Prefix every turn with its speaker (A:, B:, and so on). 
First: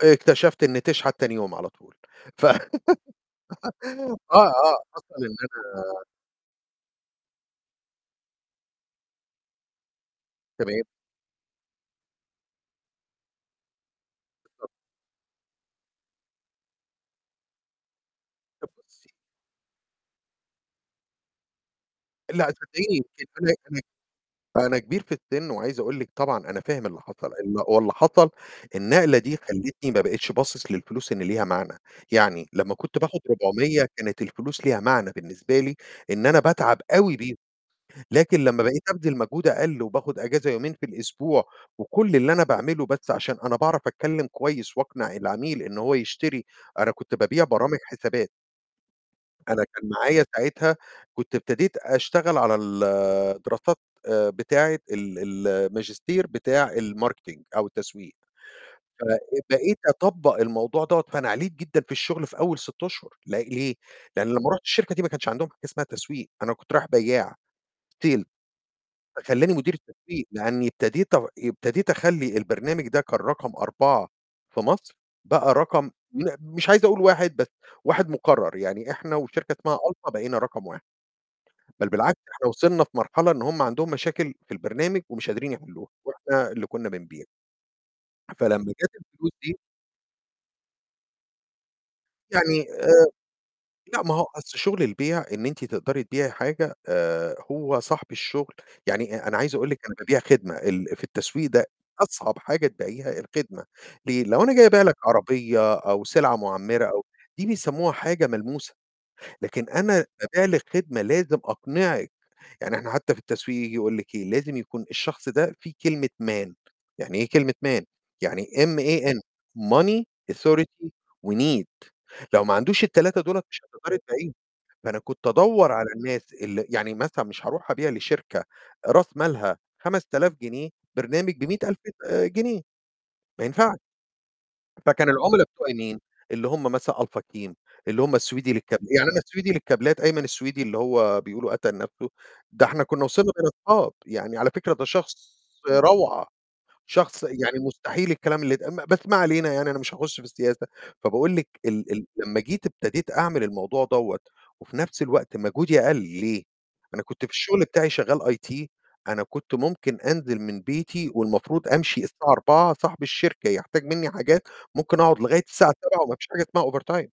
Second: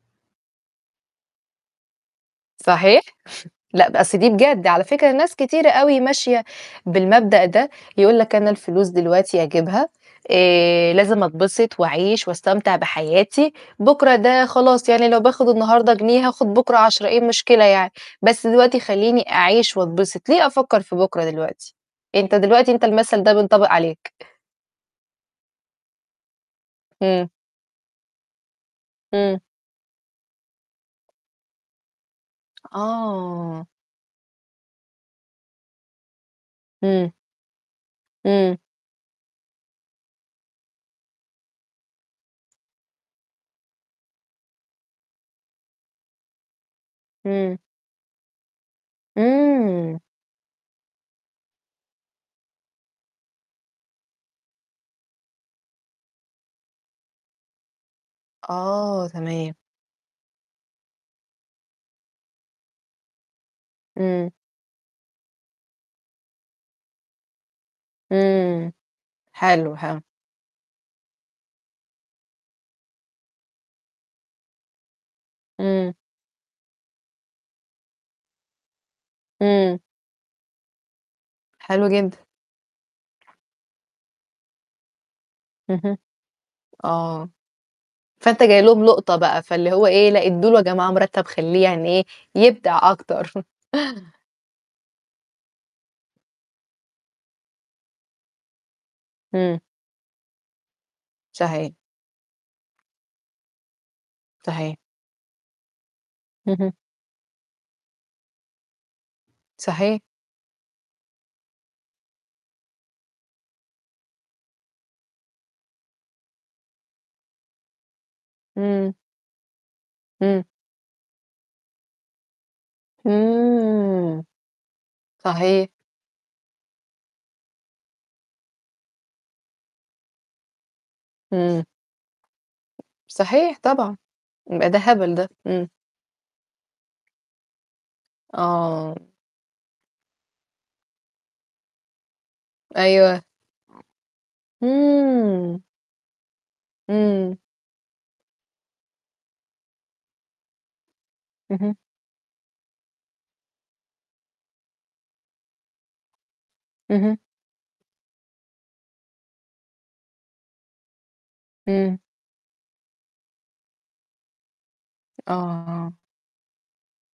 A: اكتشفت إن تشحت تاني يوم على طول، ف
B: صحيح! لأ، بس دي
A: آه،
B: بجد
A: آه،
B: على فكرة
A: حصل إن
B: ناس
A: أنا
B: كتيرة أوي ماشية بالمبدأ ده، يقول لك أنا الفلوس دلوقتي أجيبها،
A: تمام.
B: آآ، لازم أتبسِط وأعيش وأستمتع بحياتي، بُكرة ده
A: بالضبط.
B: خلاص، يعني لو باخد النهارده جنيه، هاخد بُكرة 10، إيه المشكلة يعني؟ بس
A: أ
B: دلوقتي
A: بُصّي.
B: خلّيني أعيش وأتبسِط، ليه أفكر في بكرة دلوقتي؟ أنت
A: لأ،
B: دلوقتي أنت
A: صدقيني
B: المثل ده
A: يمكن أنا
B: بينطبق
A: [unintelligible]
B: عليك.
A: أنا كبير في السِن، وعايز أقول لِك طبعًا أنا فاهم اللي حصل،
B: إمم.
A: ال هو اللي حصل النقلة دي
B: إمم.
A: خلّتني ما بقِتش باصص للفلوس إن ليها معنى، يعني لمّا كنت باخد
B: آه.
A: 400 كانت الفلوس ليها معنى بالنسبة لي، إن أنا باتعب
B: إمم.
A: أوي بيهم، لكن
B: إمم.
A: لمّا بقيت أبذل مجهود أقل وباخد أجازة يومين في الأسبوع، وكُلّ اللي أنا باعمله بس عشان أنا باعرف أتكلم كويس وأقنع العميل إن هو يشتري أنا كنت بابيع
B: إمم.
A: برامج حسابات. أنا كان
B: إمم.
A: معايا ساعتها كنت ابتديت أشتغل على ال دراسات، آآ، بتاعة ال ال الماجستير بتاع الmarketing أو التسويق
B: آه، تمام.
A: فبقيت أطبّق الموضوع دوَّة، فأنا عليت جدًا في الشغل في أول 6 أشهر، ل ليه؟ لأن
B: إمم.
A: لمّا رُحت الشركة دي ما كانش عندهم حاجة اسمها تسويق أنا كنت رايح بياع، Sale،
B: إمم،
A: فخلّاني مدير
B: حلو، حلو.
A: التسويق، لإني ابتديت أغ ابتديت أخلّي البرنامج ده كان رقم 4 في مصر، بقى رقم
B: إمم.
A: م مش عايز أقول 1 بس 1 مكرّر، يعني إحنا وشركة اسمها
B: إمم.
A: Alfa بقينا رقم 1 بل
B: حلو
A: بالعكس
B: جدًا
A: إحنا وصلنا في مرحلة إن هم عندهم مشاكل في البرنامج ومش قادرين يحلّوها،
B: اهم،
A: وإحنا اللي كنّا بنبيع.
B: آه، فأنت جاي
A: فلمّا
B: لهم
A: جات
B: لُقطة
A: الفلوس
B: بقى،
A: دي.
B: فاللي هو إيه، لأ ادّوا له يا جماعة مرتب خليه يعني إيه،
A: يعني
B: يبدع
A: آآ،
B: أكتر.
A: لأ، ما هو أصل شغل البيع إن أنتِ تقدري تبيعي حاجة، آآ، هو صاحب الشغل يعني، أ أنا عايز
B: إمم.
A: أقُول لِك أنا بابيع خدمة، ال في التسويق ده
B: صحيح.
A: أصعب حاجة تبيعيها الخدمة، ليه؟ لو أنا جاي
B: صحيح.
A: أبيع لِك عربية أو سلعة
B: اهم.
A: معمّرة أو دي بيسموها حاجة ملموسة، لكن
B: صحيح.
A: أنا بابيع لِك خدمة لازم أقنعِك، يعني إحنا حتى في التسويق ييجي يقُول لِك إيه؟ لازم يكون الشخص ده فيه كلمة M-A-N يعني إيه كلمة M-A-N؟ يعني
B: إمم.
A: M-A-N Money
B: إمم.
A: Authority وNEED لو ما عندوش ال3 دول مش هتقدري تبيعي
B: إمم،
A: لُه، فأنا كنت
B: صحيح.
A: أدوّر على الناس اللي يعني مثلًا مش هاروح أبيع لشركة راس مالها 5.000 جنيه برنامج
B: إمم.
A: ب100.000 آآ، جنيه ما
B: صحيح،
A: ينفعش.
B: طبعًا، ما ده
A: فكان
B: هبل ده،
A: العملا
B: إمم.
A: بتوعي مين؟ اللي هُم مثلًا Alpha CLEAN اللي هُم السويدي للكاب
B: آه.
A: يعني أنا السويدي للكابلات، أيمن السويدي اللي هو بيقولوا قَتَل نَفْسُه، ده إحنا كنّا
B: أيوه.
A: وصلنا بقينا صحاب يعني على فكرة ده شخص
B: إمم.
A: روعة، شخص
B: إمم.
A: يعني مستحيل الكلام اللي اتقال بس ما علينا، يعني أنا مش هاخُش في السياسة، فباقول لِك
B: اهم.
A: ال ال لمّا جيت ابتديت أعمل الموضوع دوَّة، وفي نفس الوقت مجهودي قَلّ، ليه؟ أنا
B: اهم.
A: كنت في الشغل بتاعي شغّال IT أنا كنت ممكن أنزل من بيتي والمفروض
B: إمم.
A: أمشي الساعة 16:00، صاحب الشركة يحتاج مِنّي حاجات، ممكن أقعد
B: آه،
A: لغاية الساعة
B: آه.
A: 19:00 وما فيش حاجة اسمها overtime.